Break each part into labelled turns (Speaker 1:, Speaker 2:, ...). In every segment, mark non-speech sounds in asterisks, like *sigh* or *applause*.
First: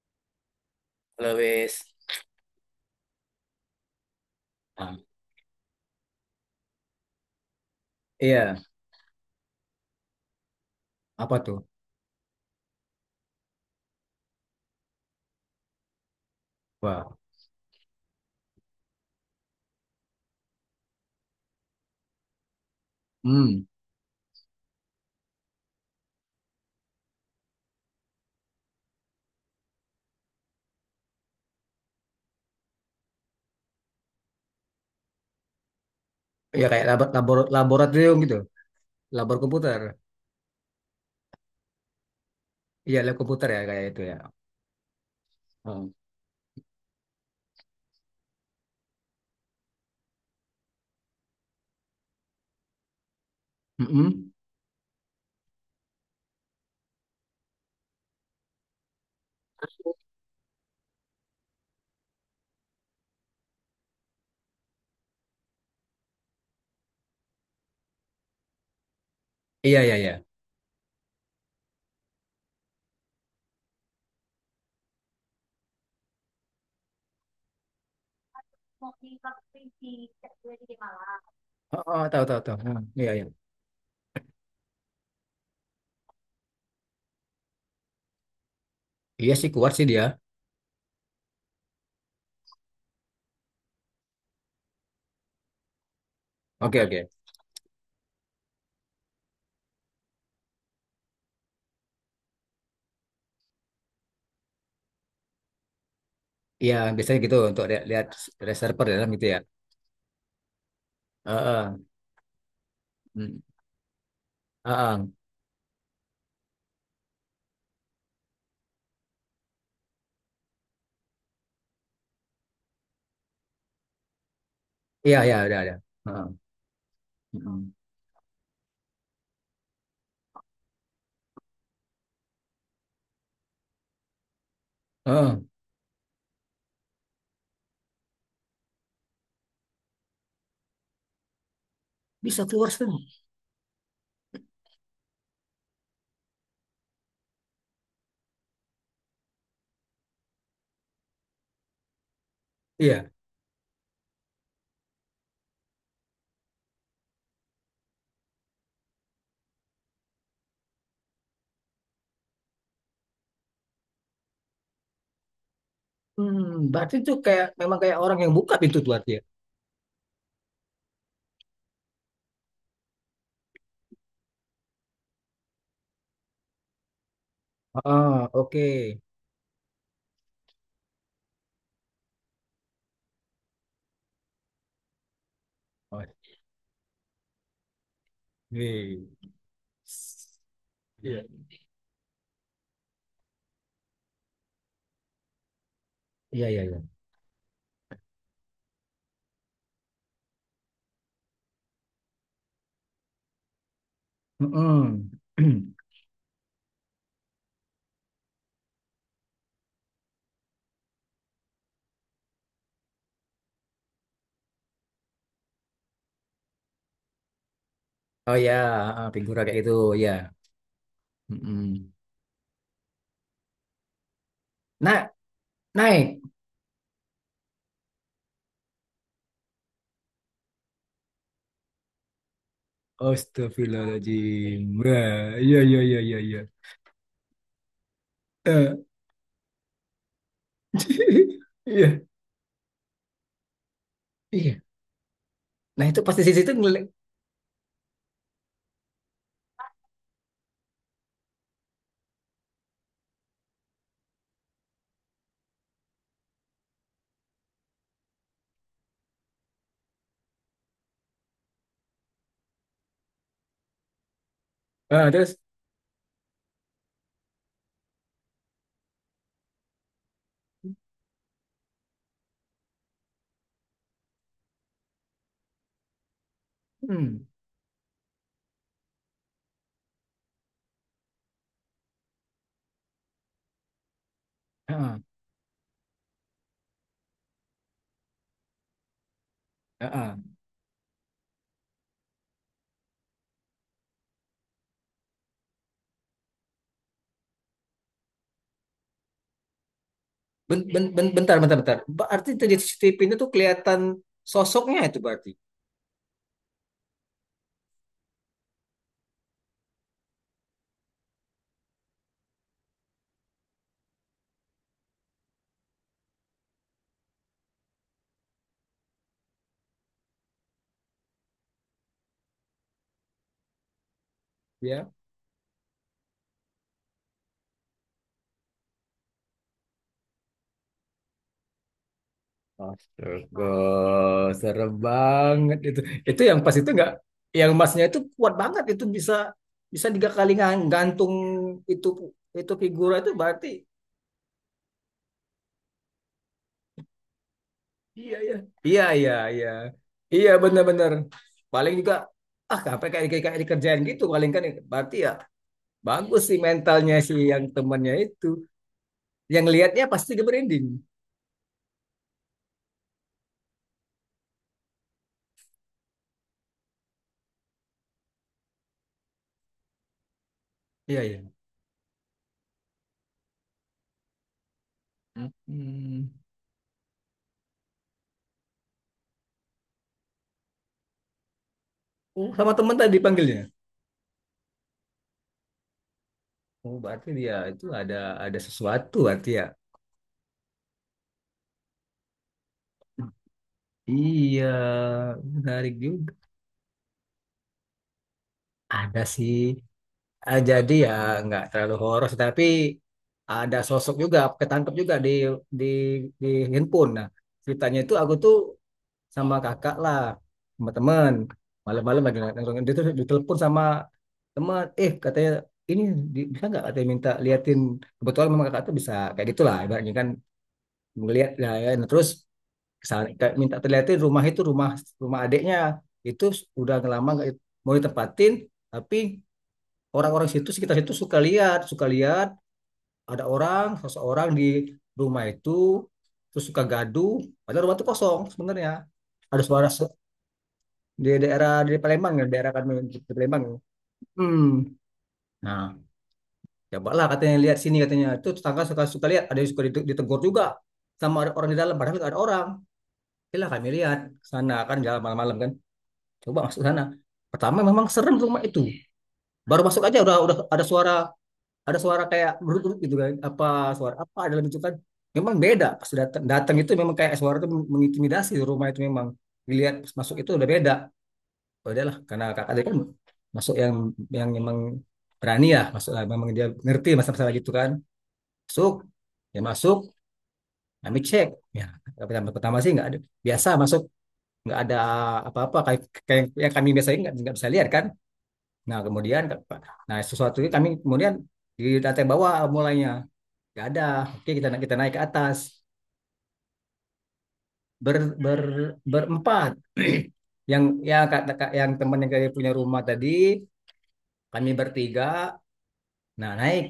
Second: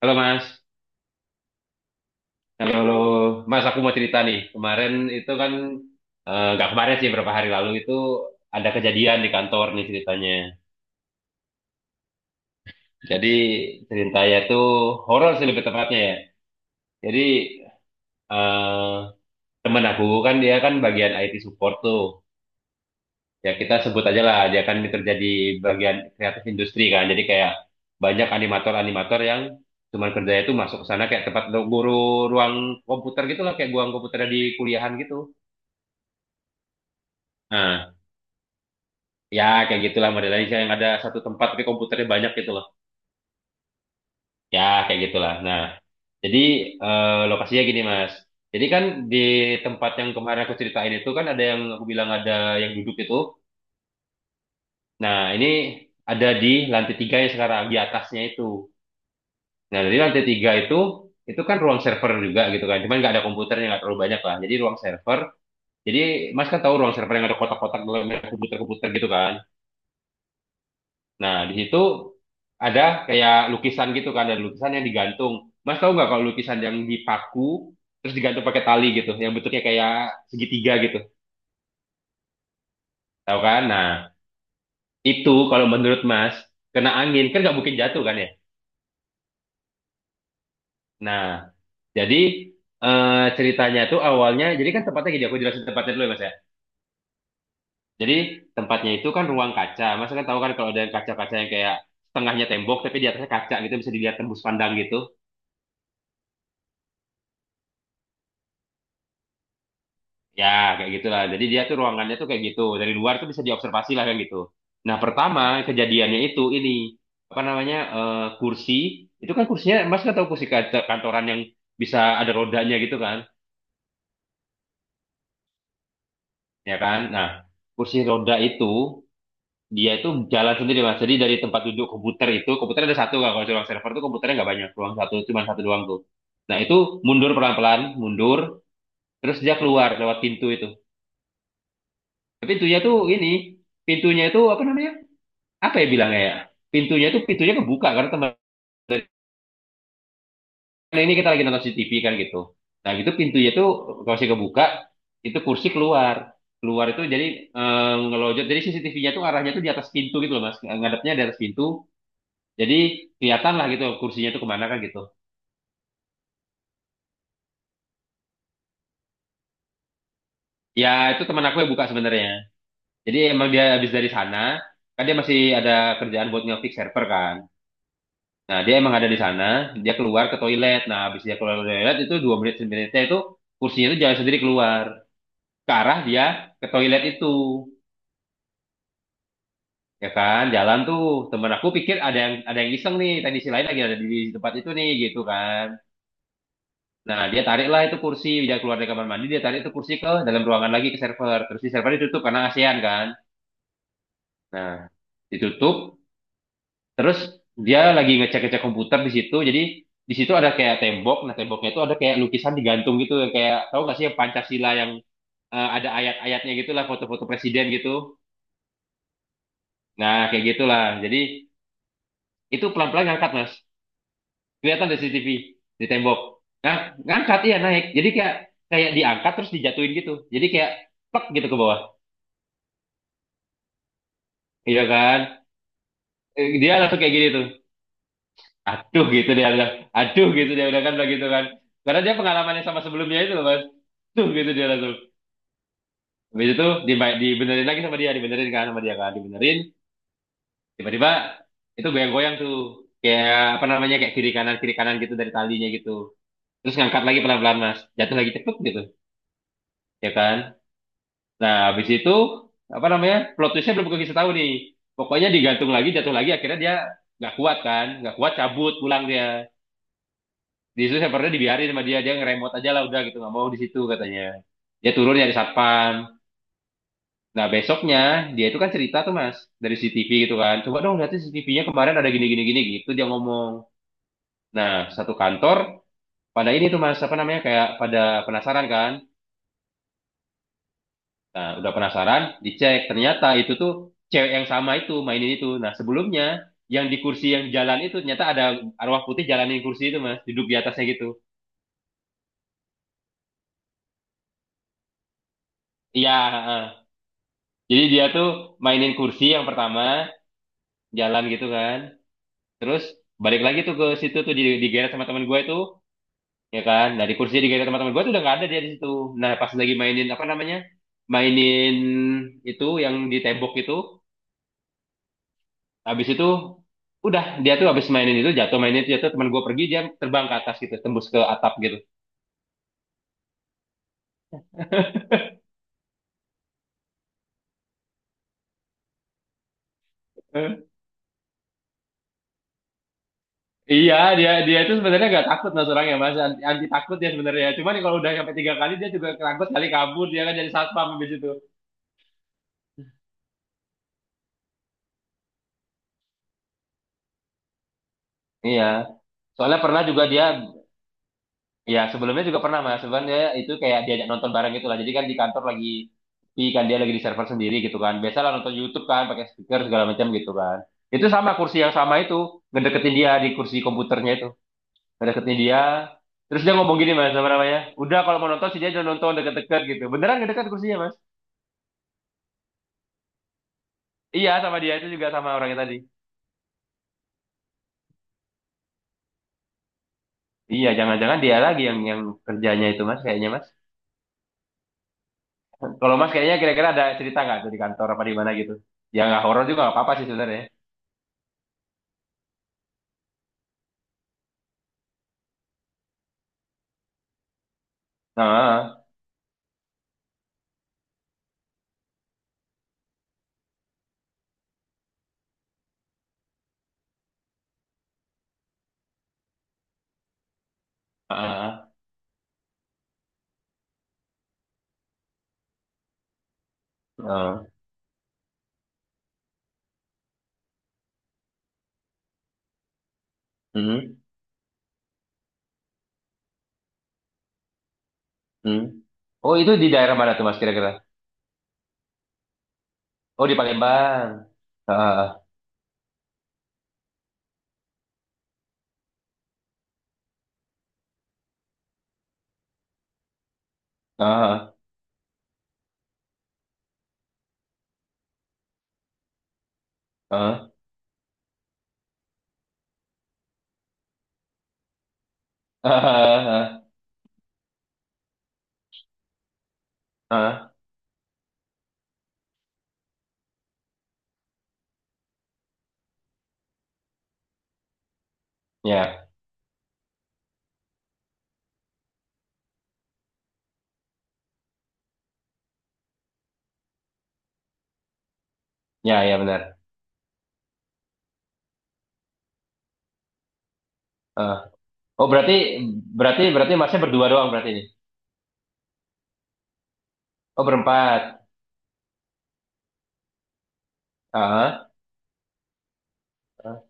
Speaker 1: Halo Mas,
Speaker 2: Lewis.
Speaker 1: halo, halo. Mas, aku mau cerita nih. Kemarin
Speaker 2: Nah,
Speaker 1: itu kan, eh, nggak kemarin sih, beberapa hari lalu itu
Speaker 2: iya,
Speaker 1: ada kejadian di kantor nih ceritanya.
Speaker 2: apa tuh?
Speaker 1: Jadi ceritanya itu horor sih lebih tepatnya ya.
Speaker 2: Wah,
Speaker 1: Jadi, eh temen aku kan dia kan bagian IT support tuh. Ya
Speaker 2: hmm,
Speaker 1: kita sebut aja lah, dia kan kerja di bagian kreatif industri kan. Jadi kayak banyak animator-animator yang cuman kerjanya itu masuk ke sana kayak tempat guru ruang komputer gitu lah, kayak ruang komputer di kuliahan gitu.
Speaker 2: ya kayak labor
Speaker 1: Nah,
Speaker 2: laboratorium gitu, labor
Speaker 1: ya,
Speaker 2: komputer.
Speaker 1: kayak gitulah modelnya kayak yang ada satu tempat tapi komputernya banyak gitu loh.
Speaker 2: Iya, lab komputer ya kayak itu ya.
Speaker 1: Ya, kayak gitulah. Nah,
Speaker 2: Oh.
Speaker 1: jadi, lokasinya gini, Mas. Jadi kan di tempat yang kemarin aku ceritain itu kan ada yang aku bilang ada yang duduk itu.
Speaker 2: Hmm. Mm-mm.
Speaker 1: Nah, ini ada di lantai tiga yang sekarang di atasnya itu. Nah, dari lantai tiga itu kan ruang server juga gitu kan. Cuman nggak ada komputernya nggak terlalu banyak lah. Jadi ruang server. Jadi Mas kan tahu ruang server yang ada kotak-kotak dalam komputer-komputer gitu kan.
Speaker 2: Iya, iya, iya.
Speaker 1: Nah, di situ ada kayak lukisan gitu kan, ada lukisan yang digantung. Mas tahu nggak kalau lukisan yang dipaku terus digantung pakai tali gitu, yang bentuknya kayak segitiga gitu,
Speaker 2: Oh, oh, tahu, tahu, tahu. Hmm, iya, iya.
Speaker 1: tahu kan? Nah, itu kalau menurut Mas kena angin kan nggak mungkin jatuh kan ya?
Speaker 2: Iya sih kuat sih dia.
Speaker 1: Nah, jadi, ceritanya tuh awalnya, jadi kan tempatnya gini, aku jelasin tempatnya dulu ya Mas ya.
Speaker 2: Oke, oke.
Speaker 1: Jadi tempatnya itu kan ruang kaca, Mas kan tahu kan kalau ada yang kaca-kaca yang kayak setengahnya tembok tapi di atasnya kaca gitu bisa dilihat tembus pandang gitu.
Speaker 2: Iya, biasanya gitu untuk lihat ada server dalam gitu ya.
Speaker 1: Ya, kayak gitulah. Jadi dia
Speaker 2: Heeh.
Speaker 1: tuh ruangannya tuh kayak gitu. Dari luar tuh
Speaker 2: Hmm.
Speaker 1: bisa diobservasi lah kayak gitu. Nah,
Speaker 2: Heeh.
Speaker 1: pertama kejadiannya itu ini apa namanya, kursi itu kan kursinya Mas kan tahu kursi kantoran yang bisa ada rodanya gitu kan,
Speaker 2: Iya, iya, ada, ada. Heeh.
Speaker 1: ya kan? Nah,
Speaker 2: Mm.
Speaker 1: kursi roda itu dia itu jalan sendiri Mas. Jadi dari tempat duduk komputer itu komputer ada satu kan, kalau di ruang server tuh komputernya nggak banyak, ruang satu
Speaker 2: Heeh.
Speaker 1: cuma satu doang tuh. Nah, itu mundur pelan-pelan, mundur terus dia keluar lewat pintu itu.
Speaker 2: Bisa
Speaker 1: Tapi
Speaker 2: keluar
Speaker 1: pintunya
Speaker 2: sih.
Speaker 1: tuh ini pintunya itu apa namanya? Apa ya bilangnya ya, pintunya tuh pintunya kebuka karena teman, karena ini kita lagi nonton CCTV kan gitu, nah
Speaker 2: Iya.
Speaker 1: gitu pintunya tuh kalau kebuka itu kursi keluar keluar itu jadi, eh, ngelojot, jadi CCTV-nya tuh arahnya tuh di atas pintu gitu loh mas, ngadepnya di atas pintu, jadi kelihatan lah gitu kursinya tuh kemana kan gitu.
Speaker 2: Hmm, berarti itu kayak memang kayak orang yang buka pintu tuh artinya.
Speaker 1: Ya, itu teman aku yang buka sebenarnya, jadi emang dia habis dari sana, kan dia masih ada kerjaan buat ngefix server kan.
Speaker 2: Ah,
Speaker 1: Nah,
Speaker 2: oke.
Speaker 1: dia emang ada di sana, dia keluar ke toilet. Nah, habis dia keluar ke toilet itu dua menit sebenarnya itu kursinya itu jalan sendiri keluar ke arah
Speaker 2: Oh,
Speaker 1: dia ke toilet itu.
Speaker 2: iya.
Speaker 1: Ya kan, jalan tuh.
Speaker 2: Iya.
Speaker 1: Temen aku pikir ada yang iseng nih, teknisi lain lagi ada di tempat itu nih gitu kan.
Speaker 2: Iya, iya, iya.
Speaker 1: Nah, dia tariklah itu kursi, dia keluar dari kamar mandi, dia tarik itu kursi ke dalam ruangan lagi ke server. Terus di server ditutup karena ASEAN kan. Nah,
Speaker 2: Mm-mm. *clears throat*
Speaker 1: ditutup. Terus dia lagi ngecek-ngecek komputer di situ. Jadi di situ ada kayak tembok. Nah, temboknya itu ada kayak lukisan digantung gitu yang kayak, tahu nggak sih yang Pancasila yang, ada ayat-ayatnya gitulah, foto-foto presiden gitu.
Speaker 2: Oh ya, ah, figura kayak gitu, ya.
Speaker 1: Nah, kayak gitulah. Jadi
Speaker 2: Mm-mm.
Speaker 1: itu pelan-pelan ngangkat, Mas. Kelihatan dari
Speaker 2: Nah,
Speaker 1: CCTV di tembok.
Speaker 2: naik.
Speaker 1: Nah, ngangkat iya naik. Jadi kayak kayak diangkat terus dijatuhin gitu. Jadi kayak plek gitu ke bawah.
Speaker 2: Astagfirullahaladzim.
Speaker 1: Iya kan?
Speaker 2: Wah, iya, iya, iya, iya, iya.
Speaker 1: Dia langsung kayak gini tuh.
Speaker 2: Eh,
Speaker 1: Aduh gitu dia bilang, aduh gitu dia bilang kan begitu kan,
Speaker 2: *laughs* iya,
Speaker 1: karena dia pengalamannya sama sebelumnya itu loh, mas, tuh gitu
Speaker 2: iya.
Speaker 1: dia langsung.
Speaker 2: Nah, itu pasti sisi
Speaker 1: Habis
Speaker 2: itu
Speaker 1: itu
Speaker 2: ngeliat.
Speaker 1: dibenerin lagi sama dia, dibenerin kan sama dia kan dibenerin, tiba-tiba itu goyang-goyang tuh kayak apa namanya, kayak kiri kanan gitu dari talinya gitu, terus ngangkat lagi pelan-pelan mas, jatuh lagi cepet gitu, ya kan. Nah habis itu apa namanya, plot twistnya belum kita tahu nih,
Speaker 2: Ah,
Speaker 1: pokoknya
Speaker 2: terus,
Speaker 1: digantung lagi jatuh lagi, akhirnya dia nggak kuat kan, nggak kuat cabut pulang dia, di situ servernya dibiarin sama dia, dia ngeremot aja lah udah gitu nggak mau di situ katanya, dia turun nyari satpam.
Speaker 2: hmm,
Speaker 1: Nah besoknya, dia itu kan cerita tuh mas dari CCTV gitu kan, coba dong lihat CCTV-nya kemarin ada gini gini gini gitu dia ngomong. Nah
Speaker 2: ah,
Speaker 1: satu kantor pada ini tuh mas apa namanya kayak pada penasaran kan.
Speaker 2: ah, ah.
Speaker 1: Nah udah penasaran dicek ternyata itu tuh cewek yang sama itu mainin itu, nah sebelumnya yang di kursi yang jalan itu ternyata ada arwah putih jalanin kursi itu mas, duduk di
Speaker 2: Ben, ben,
Speaker 1: atasnya gitu.
Speaker 2: ben- Bentar, bentar, bentar. Berarti itu di CCTV itu tuh kelihatan sosoknya itu berarti.
Speaker 1: Iya, heeh. Jadi dia tuh mainin kursi yang pertama jalan gitu kan. Terus balik lagi tuh ke situ tuh digeret sama teman gue itu, ya kan. Nah di kursi digeret sama teman gue tuh udah nggak ada dia di situ. Nah pas lagi mainin apa namanya, mainin itu yang di tembok itu,
Speaker 2: Ya.
Speaker 1: habis itu udah, dia tuh habis mainin itu jatuh teman gue pergi, dia terbang ke atas gitu tembus ke atap gitu.
Speaker 2: Astaga, serem banget itu. Itu yang pas itu nggak, yang emasnya itu kuat banget itu bisa bisa tiga kali
Speaker 1: Eh,
Speaker 2: gantung itu itu figura itu berarti.
Speaker 1: Iya dia dia itu sebenarnya nggak takut mas orangnya, mas anti, anti takut dia sebenarnya. Cuman kalau udah
Speaker 2: Iya ya,
Speaker 1: sampai tiga kali
Speaker 2: iya
Speaker 1: dia juga
Speaker 2: iya iya,
Speaker 1: takut kali, kabur dia,
Speaker 2: iya
Speaker 1: kan jadi satpam
Speaker 2: benar-benar.
Speaker 1: di situ.
Speaker 2: Paling juga ah sampai kayak kayak kayak dikerjain gitu paling kan, berarti ya bagus sih mentalnya si yang temannya itu.
Speaker 1: Iya.
Speaker 2: Yang
Speaker 1: Soalnya pernah
Speaker 2: lihatnya
Speaker 1: juga
Speaker 2: pasti
Speaker 1: dia,
Speaker 2: dia berending.
Speaker 1: ya, sebelumnya juga pernah Mas. Sebenarnya itu kayak diajak nonton bareng gitu lah. Jadi kan di kantor lagi, di, kan dia lagi di server sendiri gitu kan. Biasalah nonton YouTube kan pakai speaker segala macam gitu kan.
Speaker 2: Iya
Speaker 1: Itu sama
Speaker 2: iya.
Speaker 1: kursi yang sama itu, ngedeketin dia di kursi komputernya itu. Ngedeketin dia.
Speaker 2: Hmm.
Speaker 1: Terus dia ngomong gini Mas, apa namanya? Udah kalau mau nonton si dia udah nonton deket-deket gitu. Beneran ngedekat kursinya Mas?
Speaker 2: Oh, sama teman tadi panggilnya.
Speaker 1: Iya, sama dia itu juga sama orangnya tadi.
Speaker 2: Oh, berarti dia itu ada sesuatu berarti ya.
Speaker 1: Iya, jangan-jangan dia lagi yang kerjanya itu Mas, kayaknya Mas.
Speaker 2: Iya, menarik
Speaker 1: Kalau Mas
Speaker 2: juga.
Speaker 1: kayaknya kira-kira ada cerita nggak tuh di kantor apa di mana gitu?
Speaker 2: Ada
Speaker 1: Ya nggak
Speaker 2: sih.
Speaker 1: horor juga nggak apa-apa sih
Speaker 2: Ah,
Speaker 1: sebenarnya.
Speaker 2: jadi ya nggak terlalu horor, tapi ada sosok juga, ketangkep juga di di di handphone. Nah, ceritanya itu aku tuh
Speaker 1: Nah.
Speaker 2: sama kakak lah, sama teman. Malam-malam lagi nongkrong, dia tuh ditelepon sama teman. Eh, katanya ini bisa nggak katanya, minta liatin, kebetulan memang kakak tuh bisa kayak gitulah ibaratnya kan, ngelihat lah ya.
Speaker 1: Ah,
Speaker 2: Nah, terus Kesana- minta terlihatin rumah itu, rumah rumah adiknya itu udah lama nggak
Speaker 1: ah,
Speaker 2: mau ditempatin, tapi orang-orang situ sekitar situ suka lihat ada orang
Speaker 1: hmm,
Speaker 2: seseorang di rumah itu, terus suka gaduh padahal rumah itu kosong
Speaker 1: hmm.
Speaker 2: sebenarnya.
Speaker 1: Oh,
Speaker 2: ada
Speaker 1: itu di
Speaker 2: suara se-
Speaker 1: daerah mana tuh Mas kira-kira?
Speaker 2: di daerah di Palembang ya, daerah kami di
Speaker 1: Oh, di
Speaker 2: Palembang.
Speaker 1: Palembang.
Speaker 2: Hmm,
Speaker 1: Ah,
Speaker 2: nah cobalah katanya lihat sini, katanya itu tetangga suka suka lihat ada yang suka ditegur juga, sama ada orang di dalam padahal nggak ada orang. Yalah kami lihat ke
Speaker 1: ah,
Speaker 2: sana kan, jalan malam-malam kan, coba masuk sana, pertama memang serem tuh rumah itu. Baru masuk aja udah
Speaker 1: ah,
Speaker 2: udah
Speaker 1: ah,
Speaker 2: ada suara, ada suara kayak berut-berut gitu kan, apa suara apa dalam itu kan. Memang beda pas datang datang
Speaker 1: ah,
Speaker 2: itu, memang kayak suara itu mengintimidasi, rumah itu memang dilihat pas masuk itu udah
Speaker 1: ah.
Speaker 2: beda. Ya udahlah, karena kakak tadi kan masuk, yang memang berani ya masuk lah, memang dia ngerti masalah-masalah gitu kan. Masuk,
Speaker 1: Ya,
Speaker 2: ya masuk, kami cek ya, pertama pertama sih nggak ada, biasa masuk, nggak ada apa-apa kayak, kayak yang kami biasanya nggak bisa lihat kan. Nah,
Speaker 1: ya, ya
Speaker 2: kemudian
Speaker 1: benar.
Speaker 2: nah sesuatu itu kami kemudian di lantai bawah mulainya. Gak ada. Oke,
Speaker 1: Ah.
Speaker 2: kita kita naik ke
Speaker 1: Oh, berarti
Speaker 2: atas.
Speaker 1: berarti berarti Masnya berdua doang berarti ini.
Speaker 2: Ber, ber, berempat.
Speaker 1: Oh,
Speaker 2: *clears throat* Yang, ya
Speaker 1: berempat.
Speaker 2: yang teman yang kayak punya rumah tadi, kami
Speaker 1: Ah,
Speaker 2: bertiga. Nah,
Speaker 1: ah.
Speaker 2: naik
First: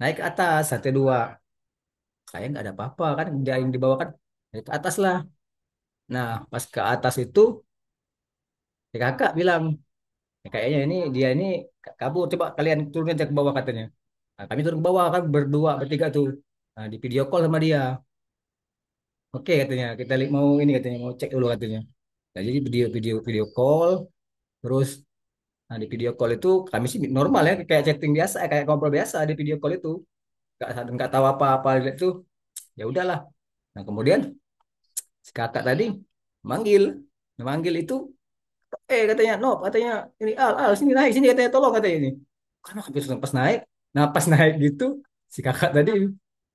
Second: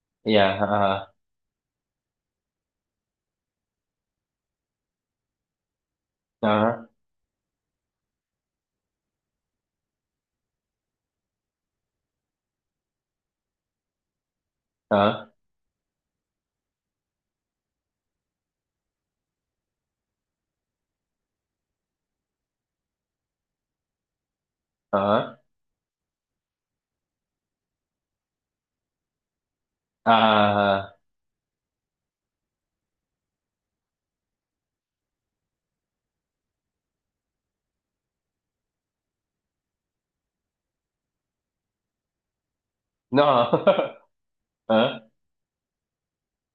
Speaker 2: naik ke
Speaker 1: Iya,
Speaker 2: atas lantai
Speaker 1: ah,
Speaker 2: dua. Kayak nggak ada apa-apa kan dia yang di kan. Naik ke atas lah. Nah, pas ke
Speaker 1: ah,
Speaker 2: atas itu ya kakak bilang, "Ya, kayaknya ini dia ini kabur. Coba kalian turunin, cek ke bawah," katanya. Nah, kami turun ke bawah kan,
Speaker 1: ah,
Speaker 2: bertiga tuh. Nah, di video call sama dia. Oke katanya, "Kita mau ini," katanya, mau cek dulu katanya. Nah, jadi video video video call terus.
Speaker 1: ah,
Speaker 2: Nah, di video call itu kami sih normal ya kayak chatting biasa, eh, kayak ngobrol biasa di video call itu. Nggak,
Speaker 1: ah.
Speaker 2: tahu apa-apa itu, ya udahlah. Nah kemudian si kakak tadi manggil, nah, manggil itu eh katanya, "No," katanya, "ini al al sini naik sini," katanya, "tolong," katanya, ini karena hampir sudah pas naik.
Speaker 1: No.
Speaker 2: Nah pas naik gitu
Speaker 1: *laughs* Ah,
Speaker 2: si kakak tadi,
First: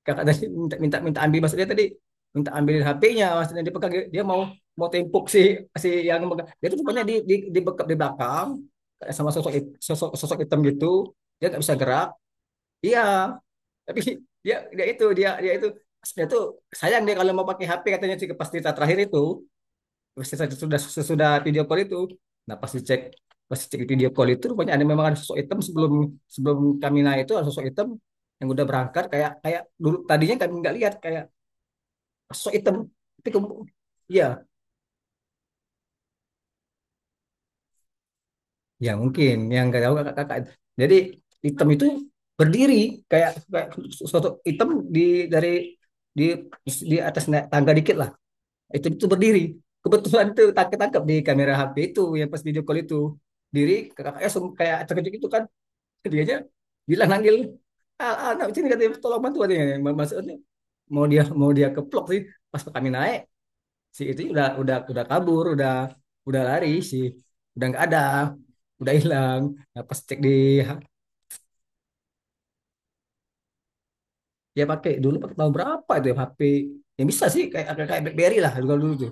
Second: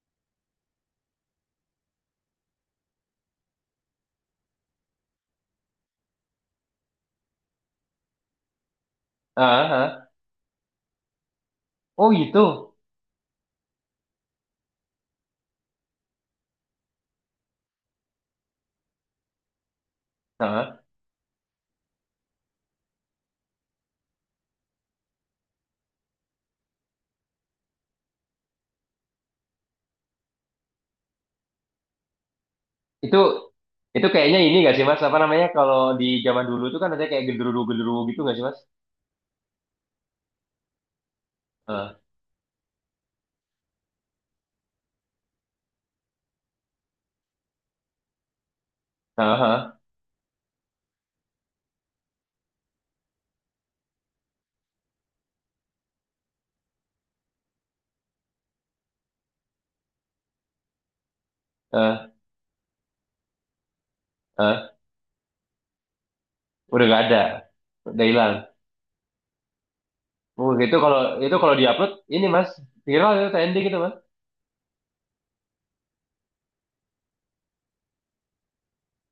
Speaker 2: kakak tadi minta, minta ambil, maksudnya tadi minta ambilin HP-nya, maksudnya dipegang, dia pegang dia mau, mau tempuk si, si yang megang. Dia tuh rupanya di, bekap di belakang kayak sama
Speaker 1: ah,
Speaker 2: sosok hit-
Speaker 1: ah.
Speaker 2: sosok sosok hitam gitu, dia nggak bisa gerak.
Speaker 1: Oh, gitu.
Speaker 2: Iya. Tapi dia dia itu dia dia itu dia tuh sayang dia kalau mau pakai HP katanya sih pas cerita terakhir itu, sesudah
Speaker 1: Ah,
Speaker 2: sesudah video call itu. Nah pas dicek, video call itu rupanya ada, memang ada sosok hitam sebelum, kami naik itu, ada sosok hitam yang udah berangkat kayak kayak dulu, tadinya kami nggak lihat kayak sosok hitam,
Speaker 1: itu
Speaker 2: tapi kemudian
Speaker 1: itu
Speaker 2: ya,
Speaker 1: kayaknya ini gak sih Mas? Apa namanya kalau di zaman dulu tuh kan ada kayak genderuwo-genderuwo gitu gak sih Mas?
Speaker 2: ya mungkin yang nggak tahu, kakak kakak jadi hitam itu
Speaker 1: Heeh,
Speaker 2: berdiri kayak kayak sosok hitam di, dari di di atas naik tangga dikit lah, itu berdiri,
Speaker 1: heeh,
Speaker 2: kebetulan itu tangkap tangkap di kamera HP itu yang pas video call itu, diri kakaknya langsung kayak terkejut itu kan, ketiganya bilang nanggil, "Ah, ah, anak kecil," katanya, "tolong bantu," katanya, maksudnya mau dia, mau dia keplok
Speaker 1: heeh,
Speaker 2: sih. Pas kami naik, si itu udah,
Speaker 1: heeh.
Speaker 2: kabur udah lari
Speaker 1: Udah gak
Speaker 2: sih.
Speaker 1: ada,
Speaker 2: Udah nggak ada,
Speaker 1: udah hilang.
Speaker 2: udah hilang. Nah, pas cek di,
Speaker 1: Oh, itu kalau diupload ini mas, viral itu, trending itu mas.
Speaker 2: dia pakai dulu pakai tahun berapa itu ya HP yang bisa sih kayak kayak BlackBerry lah, dulu dulu tuh.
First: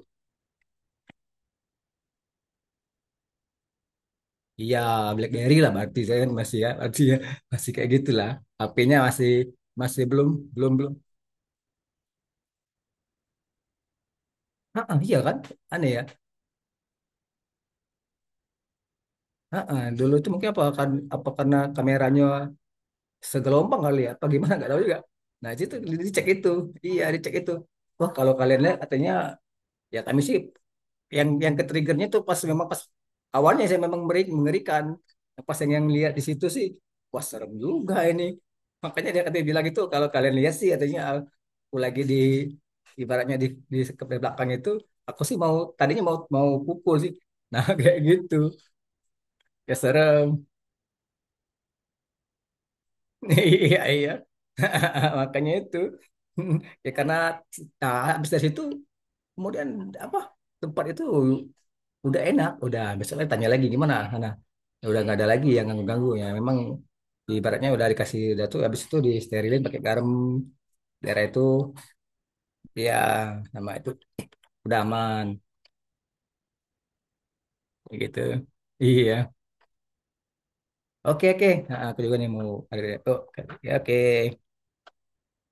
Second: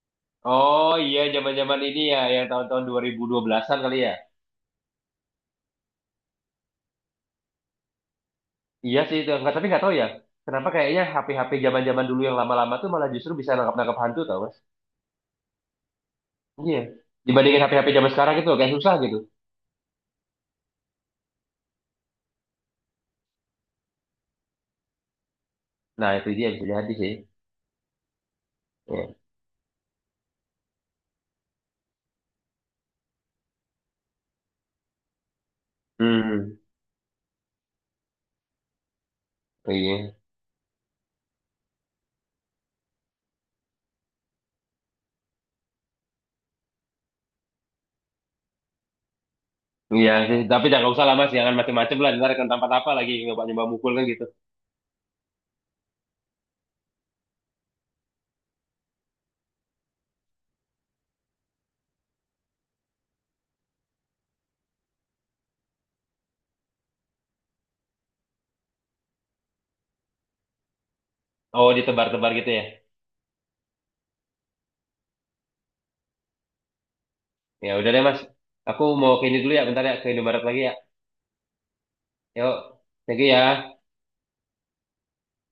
Speaker 1: Oh iya zaman-zaman ini ya yang tahun-tahun 2012-an kali ya.
Speaker 2: Iya, BlackBerry lah, berarti saya kan masih ya, berarti ya masih kayak gitulah, HP-nya
Speaker 1: Iya sih
Speaker 2: masih,
Speaker 1: itu enggak tapi nggak tahu
Speaker 2: masih
Speaker 1: ya.
Speaker 2: belum
Speaker 1: Kenapa
Speaker 2: belum belum
Speaker 1: kayaknya HP-HP zaman-zaman dulu yang lama-lama tuh malah justru bisa nangkap-nangkap hantu tau mas.
Speaker 2: ah ah, iya kan, aneh ya.
Speaker 1: Iya. Dibandingin HP-HP zaman sekarang gitu kayak susah gitu.
Speaker 2: Heeh, dulu itu mungkin apa kan, apa karena kameranya segelombang kali ya, apa gimana nggak tahu juga. Nah itu
Speaker 1: Nah
Speaker 2: dicek
Speaker 1: itu
Speaker 2: itu,
Speaker 1: dia bisa jadi
Speaker 2: iya
Speaker 1: sih.
Speaker 2: dicek itu. Wah kalau kalian lihat katanya,
Speaker 1: Iya.
Speaker 2: ya kami sih yang ke triggernya tuh pas, memang pas awalnya, saya memang mengerikan. Nah, pas yang lihat di situ
Speaker 1: Hmm.
Speaker 2: sih, wah serem juga ini. Makanya dia katanya bilang gitu kalau
Speaker 1: Iya.
Speaker 2: kalian lihat sih katanya, aku lagi di ibaratnya di belakang itu, aku sih mau tadinya mau, mau pukul sih. Nah *laughs* kayak gitu, ya
Speaker 1: Iya sih,
Speaker 2: serem.
Speaker 1: tapi jangan usah lah mas, jangan macem-macem lah, ntar akan tampak apa lagi
Speaker 2: *laughs*
Speaker 1: nyoba-nyoba
Speaker 2: Iya,
Speaker 1: mukul kan
Speaker 2: iya.
Speaker 1: gitu.
Speaker 2: *laughs* Makanya itu. *laughs* Ya karena nah, habis dari situ kemudian apa? Tempat itu udah enak, udah besok lagi tanya lagi gimana. Nah, ya udah nggak ada lagi yang ganggu-ganggu ya. Memang ibaratnya udah dikasih udah tuh, habis itu disterilin pakai garam daerah itu
Speaker 1: Oh, ditebar-tebar gitu ya.
Speaker 2: ya, nama itu udah aman,
Speaker 1: Ya udah
Speaker 2: kayak
Speaker 1: deh
Speaker 2: gitu.
Speaker 1: Mas. Aku
Speaker 2: Iya.
Speaker 1: mau ke ini dulu ya, bentar ya, ke Indomaret lagi ya.
Speaker 2: Oke, oke. Nah, aku juga nih mau
Speaker 1: Yuk.
Speaker 2: ada, oh,
Speaker 1: Thank you
Speaker 2: oke.
Speaker 1: ya.
Speaker 2: Oke.